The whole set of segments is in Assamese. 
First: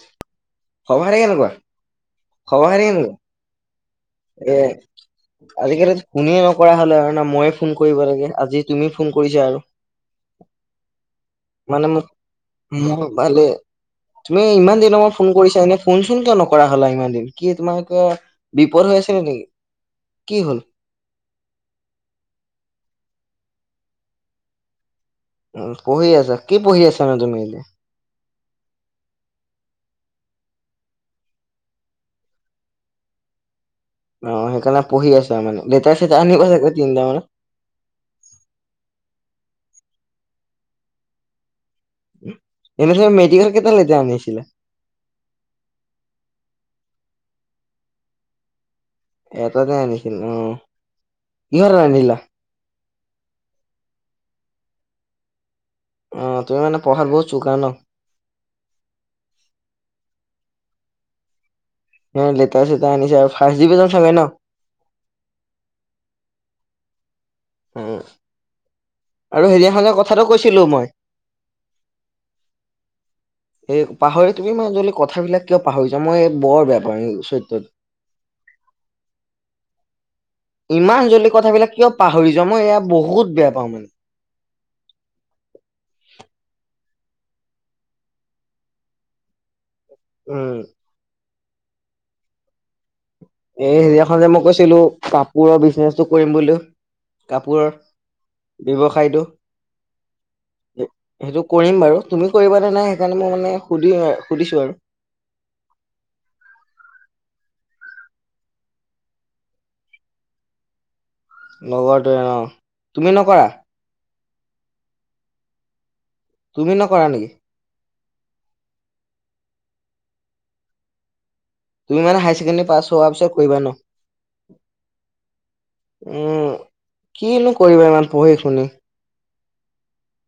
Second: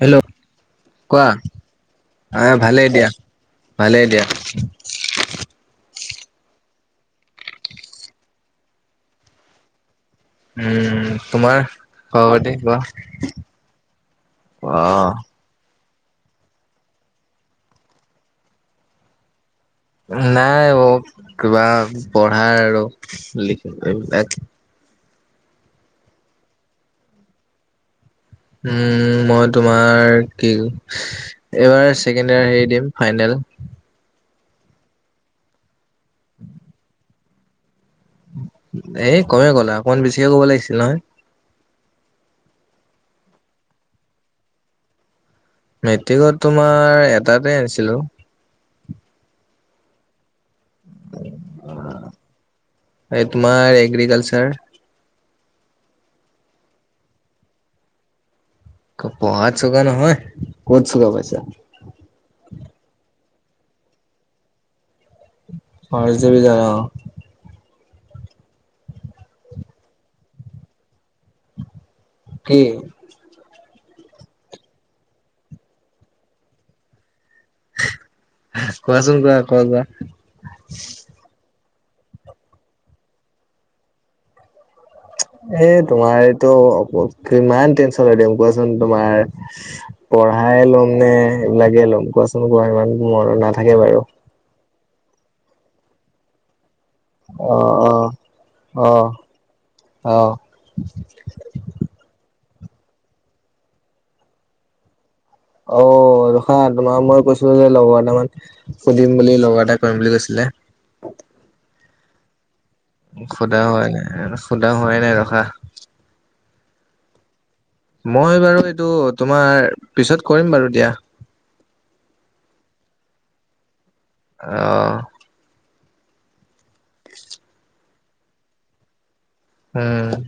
হেল্ল' খবৰ খাতি কোৱা। কেনেকুৱা আহ খবৰ ভালে খাতি দিয়া কেনেকুৱা ভালে দিয়া এ আজিকালি কোনে নকৰা হলে আৰু না মই ফোন কৰিব লাগে আজি তুমি ফোন কৰিছা আৰু উম তোমাৰ মানে মোক খাপতে কোৱা মোৰ ভালে তুমি ইমান দিনৰ মই ফোন অ কৰিছা এনে শুনচোন কিয় নকৰা হলা ইমান দিন কি তোমাৰ বিপদ হৈছিলে নেকি কি হ'ল নাই অ কিবা পঢ়া আৰু লিখ এইবিলাক উ পঢ়ি আছা কি পঢ়ি আছা মানে তুমি এ উম মই তোমাৰ কি এইবাৰ ছেকেণ্ড ইয়াৰ হেৰি দিম ফাইনেল অঁ, সেইকাৰণে পঢ়ি আছা মানে, দেউতাচ আনিব চাগৈ তিনিটা মানে এ কয়ে গ'ল, অকমান বেছিকে ক'ব লাগিছিল নহয়। এনে চে মেডিকেল কেইটা লৈকে আনিছিলে। মেট্ৰিকত তোমাৰ এটাতে আনিছিলো। এটাতে আনিছিল উম, কিহত ৰান্ধিলা? এই তোমাৰ এগ্ৰিকালচাৰ অঁ, তুমি মানে পঢ়াত বহুত চোকা ন। পঢ়াত চোকা নহয়, ক'ত চোকা পাইছা। লেটাৰ চেতাৰ আনিছে আৰু ফাৰ্ষ্ট ডিভিজন চাগে ন। ফাৰ্ষ্ট ডিভিজন অঁ উম আৰু সেইদিনাখন কথাটো কৈছিলো মই। কি? এই পাহৰি তুমি ইমান জল্দি কথাবিলাক কিয় পাহৰিছা, মই বৰ বেয়া পাওঁ এই কোৱাচোন কোৱা কোৱা কোৱা চৰিত্ৰত ইমান জল্দি কথাবিলাক কিয়? পাহৰি যাওঁ, মই এয়া বহুত বেয়া পাওঁ মানে। এ তোমাৰ এইটো কিমান টেনচন লৈ থাকিম কোৱাচোন তোমাৰ। উম পঢ়াই ল'ম নে এইবিলাকে ল'ম কোৱাচোন কোৱা ইমান। মনত নাথাকে এই বাৰু। সেইদিনাখন যে মই কৈছিলো কাপোৰৰ বিজনেচটো কৰিম বুলি। অ কাপোৰৰ অ অ ব্যৱসায়টো। অ সেইটো কৰিম বাৰু তুমি কৰিব নে নাই সেইকাৰণে মই মানে সুধিম সুধিছো আৰু অঁ, ৰখা তোমাৰ মই কৈছিলো যে লগৰ এটামান সুধিম বুলি লগৰ এটাই কৰিম বুলি কৈছিলে লগৰটোৱে অঁ। সোধা হয় নাই সোধা হোৱাই নাই ৰখা। তুমি নকৰা নেকি? মই বাৰু এইটো তোমাৰ পিছত কৰিম বাৰু দিয়া। তুমি মানে হাই ছেকেণ্ডাৰী পাছ হোৱাৰ পিছত কৰিবা ন। অঁ উম কিনো কৰিবা ইমান পঢ়ি শুনি উম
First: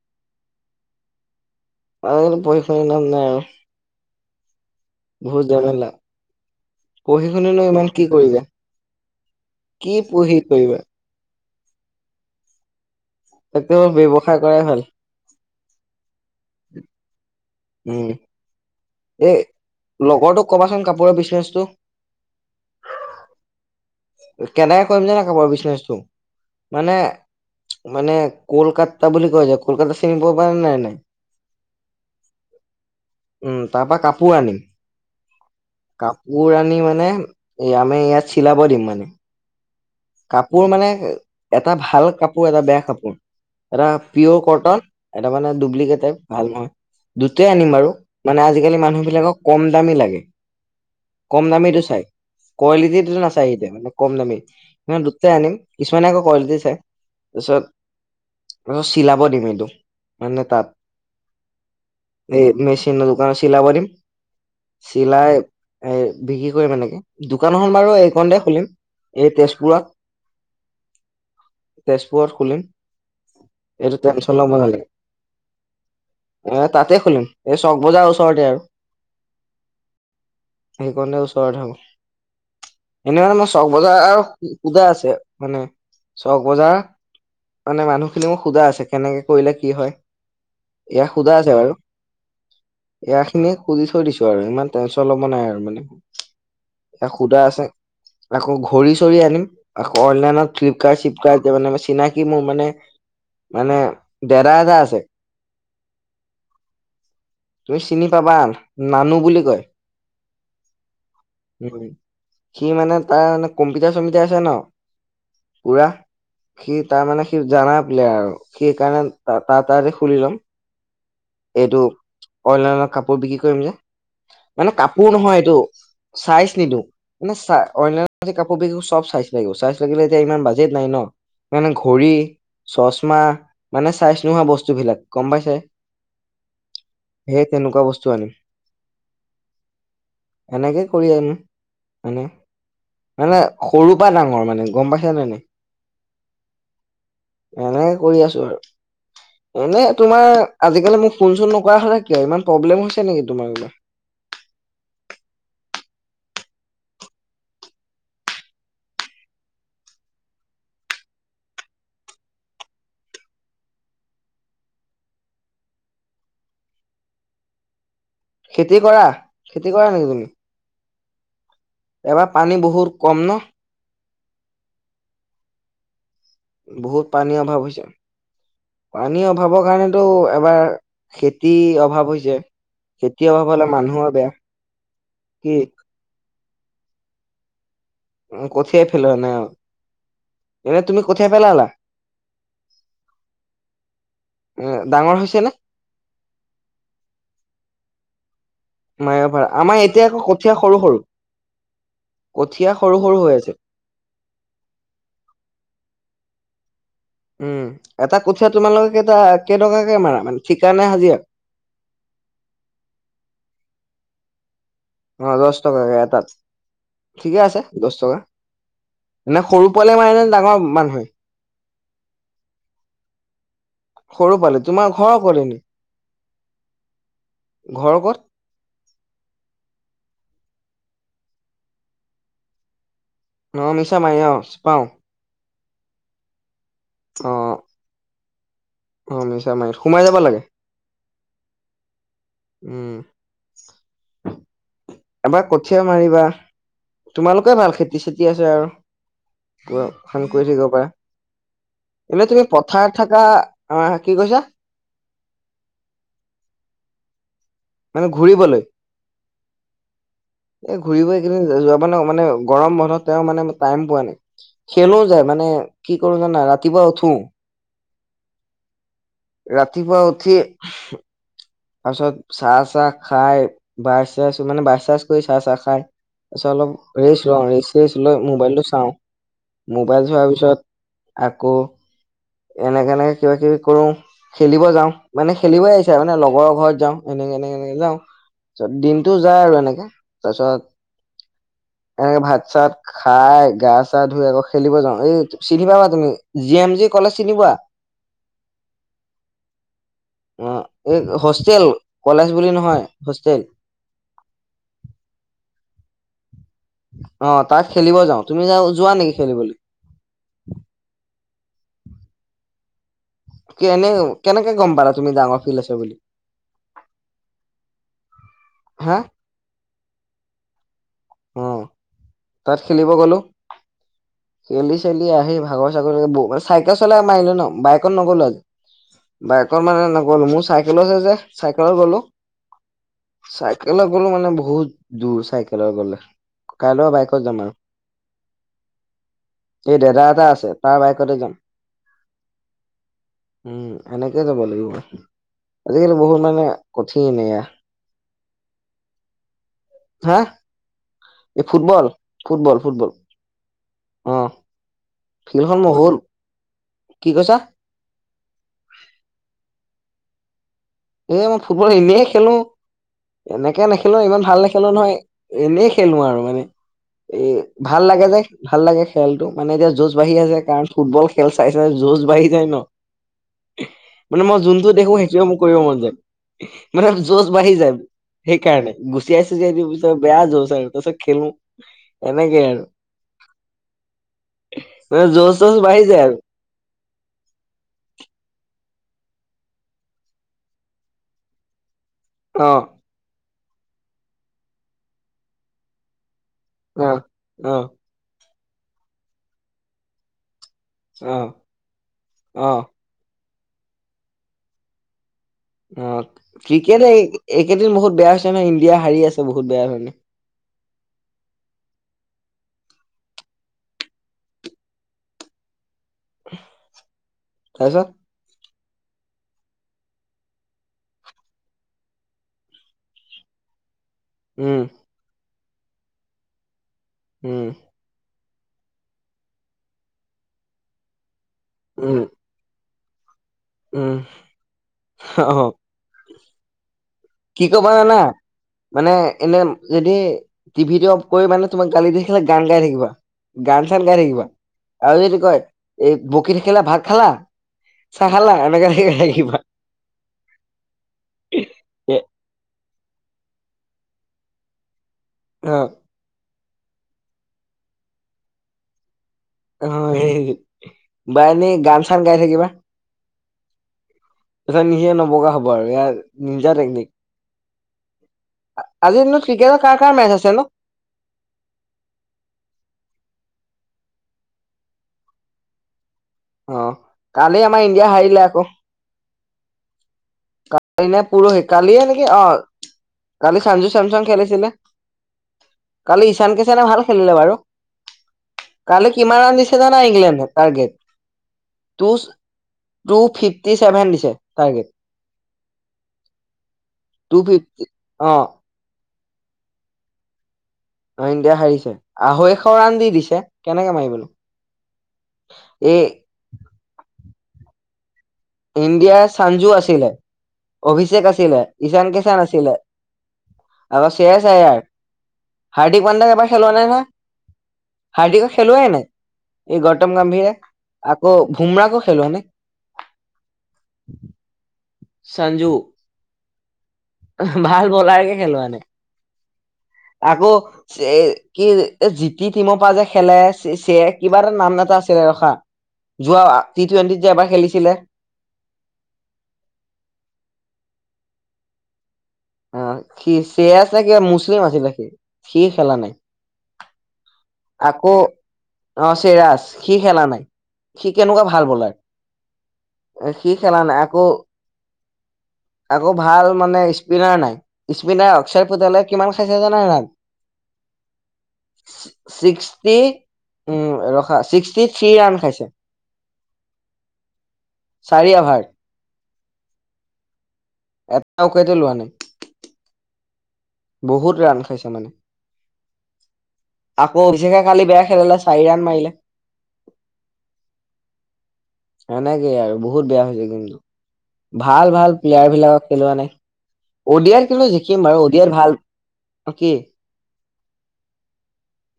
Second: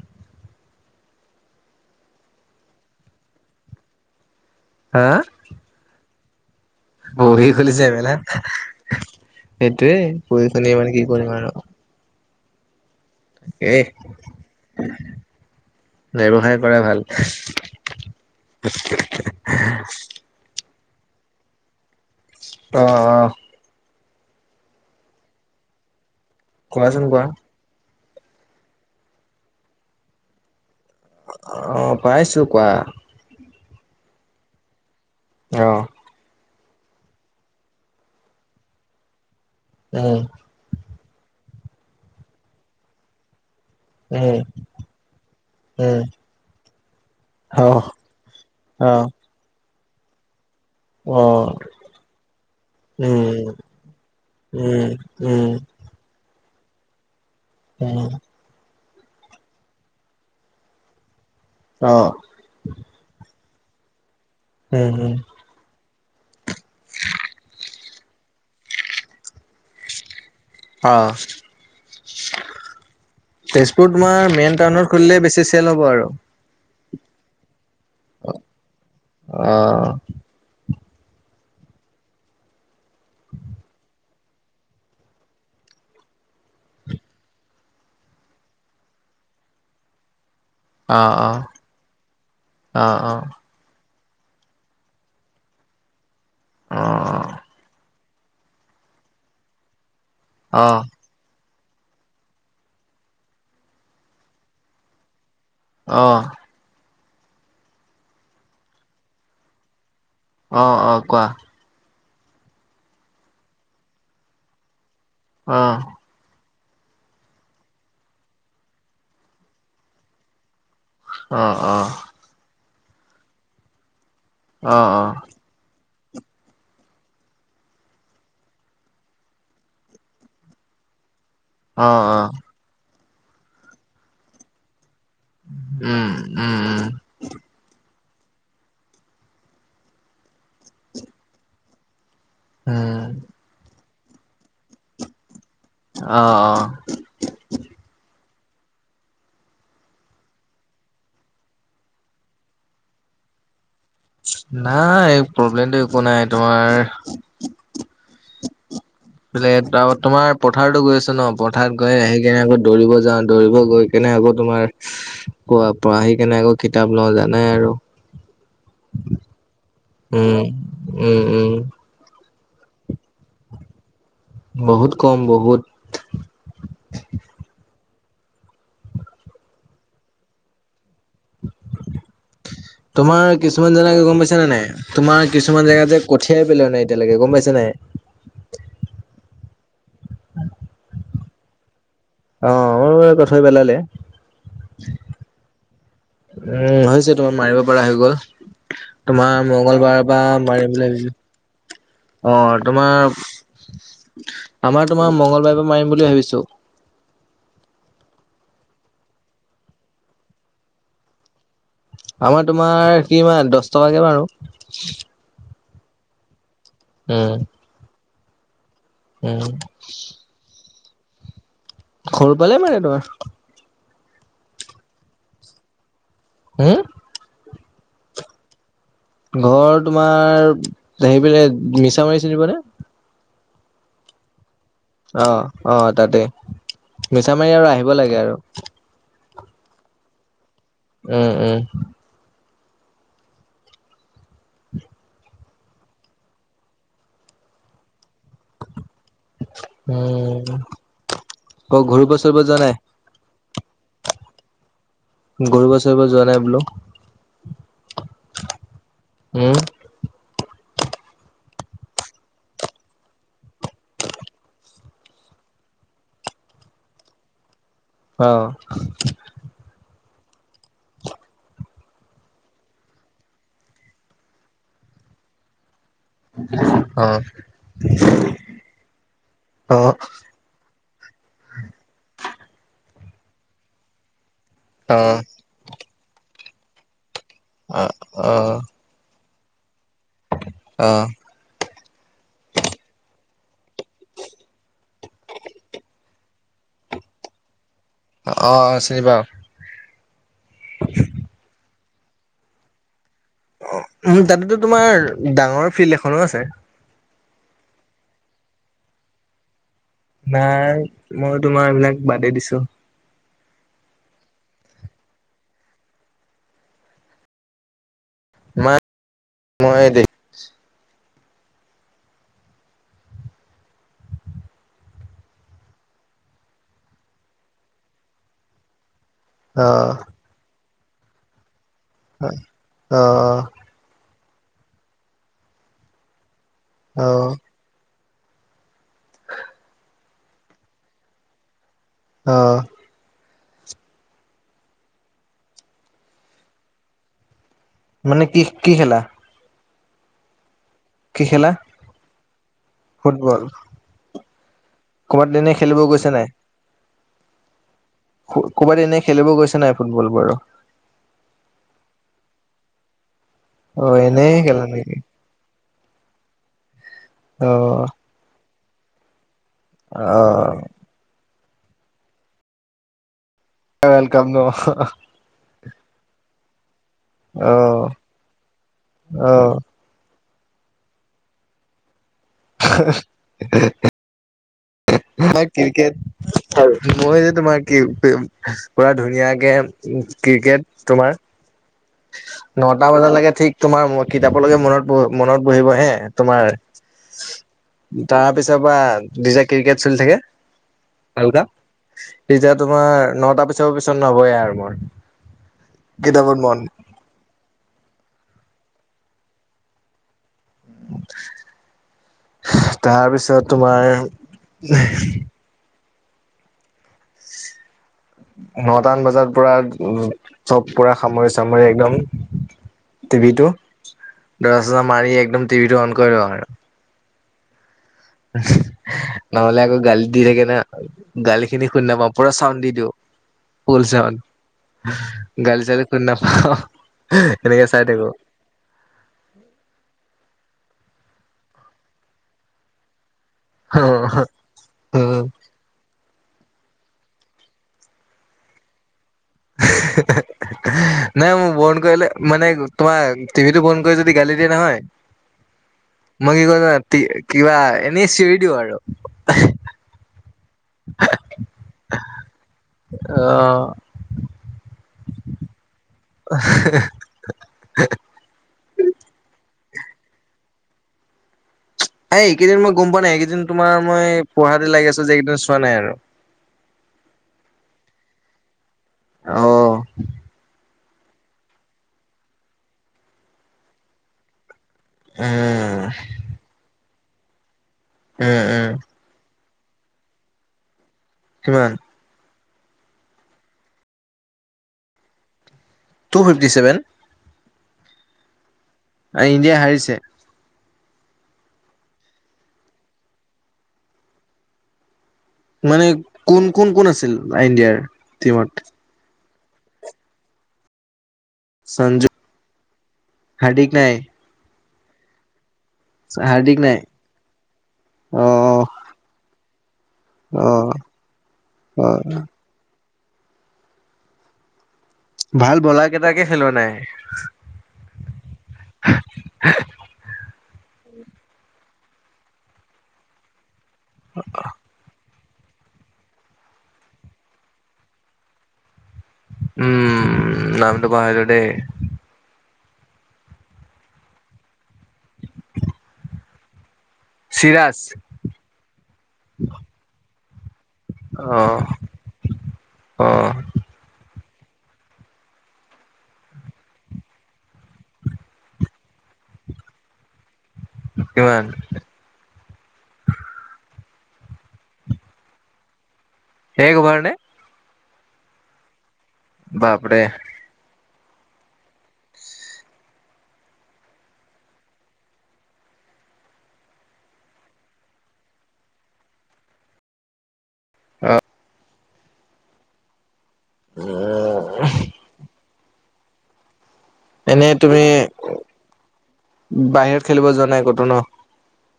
আৰু অলপ পঢ়ি শুনিয লাভ নাই আৰু [inaudible] [unintelligible] পঢ়ি শুনিনো খুলিছে ইমান মে কি না কৰিবা কি সেইটোয়ে পঢ়ি শুনি কৰিবা মানে কি কৰিম আৰু এ তাকো ব্যৱসায় কৰাই ভাল। ব্যৱসায় কৰা ভাল। উম [unintelligible] এ লগৰটোক কবাচোন কাপোৰৰ বিজনেচটো অ অ কেনেকে কৰিম যে নে খ বাৰ বিজনেচটো মানে কোৱাচোন কোৱা মানে কলকাতা বুলি কোৱা যায় কলকাতা [unintelligible] নাই নাই অ পাইছো কোৱা উম তাপা কাপোৰ আনিম অ কাপোৰ আনি মানে এ আমি ইয়াত চিলাব দিম মানে উ কাপোৰ মানে এটা ভাল কাপোৰ এটা বেয়া কাপোৰ এটা পি'য় উম কটন এটা মানে ডুপ্লিকেট উম টাইপ ভাল নহয় দুটাই আনিম অহ বাৰু মানে আজিকালি অহ মানুহবিলাকক কম দামী লাগে অ কম দামীটো চাই কোৱালিটিটো নাচাই উম সিহঁতে মানে কম দামী উম ন উম দুটাই উম আনিম কিছমানানে আক কুৱালিটি চায় তাৰপিছত উম তাৰছত চিলাব দিম এইটো মানে তাত অ এই মেচিনৰ দোকানত চিলাব দিম উম উম চিলাই এ বিক্ৰী কৰিম এনেকে দোকানখন বাৰু এইক দে খুলিম এই তেজপুৰত অঁ [inaudible] তেজপুৰ এইটো তোমাৰ টেনচন ল'ব মেইন নালাগে টাউনত খুলিলে বেছি চেল হ'ব আৰু। এ তাতে খুলিম এই চক বজাৰ ওচৰতে আৰু। অ সেইকাৰণে ওচৰত থাকো এনে মানে মই চক বজাৰ পূজা আছে মানে ছক বজাৰ্ মানে মানুহখিনি মোক সোধা আছে কেনেকে কৰিলে কি হয়। অ ইয়াক সোধা আছে বাৰু অ অ ইয়াখিনি সুধি থৈ দিছো আৰু ইমান টেনচন ল'ব নাই আৰু মানে তাইক সুধা আছে। আকৌ ঘড়ী চৰি আনিম আকৌ অনলাইনত অ অ ফ্লিপকাৰ্ট হিপ [unintelligible] মানে চিনাকি মোৰ মানে মানে দেদা এদা আছে। অ। তুমি চিনি পাবা নানু বুলি কয় অ অ কোৱা সি মানে তাৰ কম্পিটাৰ চম্পিটাৰ আছে ন অ উৰা সি তাৰমানানে সি জা প্লে আৰু সি কাৰণে তাৰ তাৰে খুলি লম অ অ এইটো অনলাইনত কাপোৰ বিক্ৰী কৰিম যে অ অ মানে কাপোৰ নহয় এইটো চাইজ নিদিওঁ। মানে চা অনলাইন কাপোৰ যিবোৰ চব চাইজ লাগিব চাই লাগিলে এতিয়া ইমান বাজেট নাই ন। মানে অ ঘড়ী অ চচমা মানে চাইজ নোহোৱা বস্তুবিলাক গম পাইছে উম উম উম সেই তেনেকুৱা বস্তু আনিম। এনেকে কৰি আহিম। মানে উম মানে সৰু পৰা ডাঙৰ মানে গম পাইছে নে নাই? অ অ এনেই কৰি আছো আৰু এনে তোমাৰ আজিকালি মোক ফোন চোন নকৰা হলা কিয় ইমান প্ৰব্লেম হৈছে নেকি তোমাৰ বিলা নাই প্ৰব্লেমটো একো নাই তোমাৰ এফালে তোমাৰ পথাৰতো গৈ আছো ন পথাৰত গৈ আহিকিনে আকৌ দৌৰিব যাওঁ, দৌৰিব গৈ কেনে আকৌ তোমাৰ প পঢ়া আহি কেনে আকৌ কিতাপ লওঁ জানাই আৰু খেতি কৰা? খেতি কৰা নেকি? তুমি উম উম উম। এবাৰ পানী বহুত কম ন? বহুত কম বহুত। বহুত পানী অভাৱ হৈছে। পানী অভাৱৰ কাৰণেতো এবাৰ খেতি অভাৱ হৈছে। খেতি তোমাৰ অভাৱ হলে কিছুমান জেগা মানুহৰ গম বেয়া পাইছা নে নাই তোমাৰ কি কিছুমান জেগা যে কঠিয়াই পেলোৱা নাই এতিয়ালৈকে গম পাইছা নাই? কঠিয়াই পেলোৱা নাই অ এনে তুমি কঠিয়া পেলালা? অ মোৰ বাৰু কঠিয়া পেলালে। উম ডাঙৰ হৈছে নে? উম হৈছে তোমাৰ মাৰিব পৰা হৈ গ'ল। মায়ে তোমাৰ পৰা আমাৰ মঙ্গলবাৰৰ এতিয়া আকৌ পৰা কঠীয়া মাৰিম সৰু বুলি সৰু ভাবিছোঁ অ কঠীয়া সৰু সৰু তোমাৰ হৈ আছে। আমাৰ তোমাৰ মঙলবাৰ পৰা মাৰিম বুলি ভাবিছো। উম এটা কঠিয়া তোমালোকে কেইটা কেইটকাকে মাৰা মানে ঠিকা নে হাজিৰা? আমাৰ তোমাৰ কি মান দহ টকাকে বাৰু অ দহ টকাকে এটাত উম, ঠিকে আছে দহ টকা। নে উম। সৰু পোৱালিয়ে মাৰে নে ডাঙৰ মানুহে? সৰু পোৱালিয়ে মাৰে তোমাৰ। সৰু পোৱালি তোমাৰ ঘৰৰ পোলালি নেকি? হুম ঘৰ ক'ত ঘৰ তোমাৰ সেইফালে মিছা মাৰি চিনিপোৱানে অ মিছা মাৰি অ পাওঁ অ অ তাতে অ মিছা মাৰি আৰু আহিব লাগে আৰু অ মিছা মাৰিত সোমাই যাব লাগে? উম উম উম এবাৰ কঠীয়া মাৰিবা তোমালোকে ভাল খেতি চেতি আছে আৰু কৰি উম থাকিব পাৰে অ ঘূৰিব চুৰিব এনেতুমি যোৱা নাই পথাত থাকা আ কি কৈছা? ঘুৰিব চুৰিব যোৱা নাই বোলো? মানে ঘূৰিবলৈ? উম, এই ঘূৰিব এইকেইদিন যাব নোৱাও মানে গৰম বন্ধত তেওঁ মানে টাইম পোৱা নাই। খেলো যে মানে কি কৰো জানা ৰাতিপুৱা উঠো। অ ৰাতিপুৱা উঠি তাপাছত চাহ চাহ খাই বাই চেছ মানে বাই চেছ কৰি চাহ চাহ খাই পিছে অলপ অ ৰেইচ অ লওঁ ৰেচ ৰেচ লৈ মোবাইলটো চাওঁ মোবাইল চোৱাৰ পিছত আকৌ এনেকে এনেকে কিবা কিবি কৰো খেলিব যাওঁ অ মানে খেলিবই আহিছে মানে লগৰৰ ঘৰত যাওঁ এনেকে এনেকে এনে এনেকে যাওঁ অ পিছত দিনতটো যায় আৰু এনেকে। তাছত অ এনেকে ভাত চাত খাই গা চা ধুই আকৌ খেলিব যাওঁ এই চিনি পাবা তুমি জি এম জিক কলেজ চিনি পোৱা অ অ চিনি পাওঁ। অ এই হোষ্টেল কলেজ বুলি নহয় হোষ্টেল। অ উ তাতোটো তোমাৰ ডাঙৰ ফিল্ড এখনো আছে। অ তাক খেলিব যাওঁ তুমি যা যোৱা নেকি খেলিবলৈ? নাই মই তোমাৰ এইবিলাক বাদে দিছোঁ। কেনে কেনেকে গ'ম পালা তুমি ডাঙৰ ফিল্ড আছে বুলি? মাক হা মই দেখ- অ তাত খেলিব গ'লো। খেলি চেলি আহি ভাগৰ চাগৰে বৌ চাইকেল চলাই মাৰিলোঁ ন বাইকত নগ'লো আজি। [inaudible] বাইকৰ মানে নগ'লো, মোৰ চাইকেলো আছে যে চাইকেলত গ'লো। হয় অ অ। কেলে গলোঁ মানে বহুত দূৰ চাইকেলত গ'লে কাইল বাইকত অ', যাম আৰ। এই দাদা এটা আছে তাৰ বাইকতে যাম। অ। উম এনেকে যাব লাগিব। আজিকালি বহুত মানে কঠিন এয়া। মানে কি কি খেলা? হা, কি এই খেলা? Football football football. ফুটবল। অ ক'ৰবাত এনে ফিল্ডখন খেলিব মহল, গৈছে কি কৈছা? ফু ক'ৰবাত এনেই খেলিব গৈছে নাই ফুটবল বাৰু। এ মই ফুটবল এনেই খেলো এনেকে নেখেলো অ', ইমান এনেই ভাল খেলা নেখেলো নেকি? নহয়। এনেই খেলো আৰু মানে এ ভাল অ', লাগে যে ভাল লাগে খেলটো মানে এতিয়া যৌজ বাঢ়ি আছে অ', কাৰণ ফুটবল খেল চাই চাই যৌজ বাঢ়ি যায় ন। মানে ৱেলকাম ন? মই যোনটো দেখো সে- তিয় মো কৰিব মন যায় মানে যৌজ বাঢ়ি যায় অ', সেইকাৰণে গুচিয়াই চুচিয়াই অ', দি বুজ ত বেয়া যৌচ আহে কৈছো খেলো এনে কে মানে [unintelligible] জোচ মই চোচ বাঢ়ি যায় আৰু ক্ৰিকেট আৰু মই যে তোমাৰ কি পেয়ম পুৰা ধুনীয়াকে ক্ৰিকেট তোমাৰ অ নটা বজালৈকে ঠিক তোমাৰ কিতাপলৈকে মনত মনত বহিব হে তোমাৰ অ অ। তাৰ পিছৰ পৰা দিজে ক্ৰিকেট চলি থাকে। অ আও কা ভাল অ সিজে তোমাৰ নটা পিছৰ পিছত নবয়ে আৰু মৰ অ ক্ৰিকেটে এই একেদিন বহুত বেয়া হৈছে নহয় ইণ্ডিয়া হাৰি আছে বহুত বেয়া ভাবে। তাৰ পিছত তোমাৰ তাছত নটান বজাত পুৰা চব পুৰা সামৰি চামৰি একদম টিভি টো দৰা উম চৰা মাৰি একদম টিভিটো অন কৰি লওঁ আৰ উম নহ'লে আকৌ গালি দি থাকে না গালি খিনি শুনি উম নাপাওঁ পুৰা চাউড দি দিওঁ ফুল উম চওন অ গালি চালি শুনি নাপাওঁ কি এনেকে কবা চাই জানা থাকো মানে এনে যদি টিভিটি অফ কৰি মানে তোমাক গালি দি থাকিলে গান গাই থাকিবা গান চান গাই থাকিবা আৰু যদি উম কয় এই বকী থাকিলে ভাত খালা চাহ খালা এনেকে হে হে থাকিবা নাই মোৰ মন এ কৰিলে মানে তোমাক টিভি টো বন্ধ কৰি যদি গালি দিয়ে নহয় অহ মই কি কৰো যানা কিবা এনেই চিঞৰি দিওঁ আৰু অ বা এনেই গান চান গাই থাকিবা আহ তাৰ পিছত নিজে নবকা হ'ব আৰু ইয়া নিঞ্জা টেকনিক আজিৰ দিনত ক্ৰিকেটৰ কাৰ কাৰ মেচ আছে ন এই এইকেইদিন মই গম পোৱা নাই এইকেইদিন তোমাৰ মই পঢ়াতে লাগি আছো যে এইকেইদিন চোৱা নাই আৰু অ কালি আমাৰ ইণ্ডিয়াই সাৰিলে আকৌ অহ কালি নে পৰহি কালিয়ে নেকি অ কালি চান্জু চেমচুং খেলিছিলে উম কালি ঈশান কিছানে ভাল খেলিলে বাৰু উম উম কালি কিমান ৰাণ দিছে জানা ইংলেণ্ডে টাৰ্গেট কিমান টুছ টুফিফটি ছেভেন দিছে target two fifty seven two fifty অ ইণ্ডিয়া হাৰিছে অ ইণ্ডিয়া হাৰিছে, আঢ়ৈশ ৰাণ দি দিছে কেনেকে মাৰিব নো মানে কোন কোন কোন আছিল ইণ্ডিয়াৰ টিমত ইণ্ডিয়াৰ চান্জু আছিলে, অভিষেক আছিলে ঈছান সঞ্জু কিছান আছিলে হাৰ্দিক আৰু নাই। শ্বেয়াৰ ছায়াৰ হাৰ্দিক পাণ্ডেক এবাৰ খেলোৱা নাই নহয় অ হাৰ্দিকক খেলোৱাই নাই এই গৌতম গাম্ভীৰে অ আকৌ ভুমৰাগো অ খেলোৱা নাই [inaudible] সঞ্জু ভাল বলাৰ কেইটাকে খেলোৱা নাই ভাল বলাৰ কে খেলোৱা নাই আকৌ চে কি জিটি টিমৰ পৰা যে খেলে চেক কিবা এটা নাম এটা আছিলে ৰখা যোৱা টি টুৱেণ্টিত যে এবাৰ খেলিছিলে উম নামটো পাহৰিলো দেই অ সি চেয়াচ না কিবা মুছলিম আছিলে সি সি খেলা নাই চিৰাজ আকৌ অ চেৰাজ সি খেলা নাই সি কেনেকুৱা অ ভাল অ বলাৰ সি খেলা নাই আকৌ আকৌ ভাল মানে স্পিনাৰ নাই স্পিনাৰ অক্ষয় পোতালে কিমান খাইছে জানা নাই ৰাণ কিমান ছিক্সটি উম ৰখা ছিক্সটি থ্ৰী ৰাণ খাইছে শেষ অভাৰ নে চাৰি অভাৰ বাপৰে এটা উইকেইতো লোৱা নাই বহুত ৰান খাইছে মানে আকৌ অভিশেষে কালি বেয়া খেলিলে চাৰি ৰাণ মাৰিলে অহ সেনেকেই আৰু বহুত বেয়া হৈছে কিন্তু উম ভাল ভাল প্লিয়াৰ বিলাকক খেলোৱা নাই অডিআই কিন্তু এনে জিকিম বাৰু তুমি অডিআই ভাল কি বাহিৰত খেলিব যোৱা নাই ক'তো ন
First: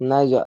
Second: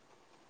নাই যোৱা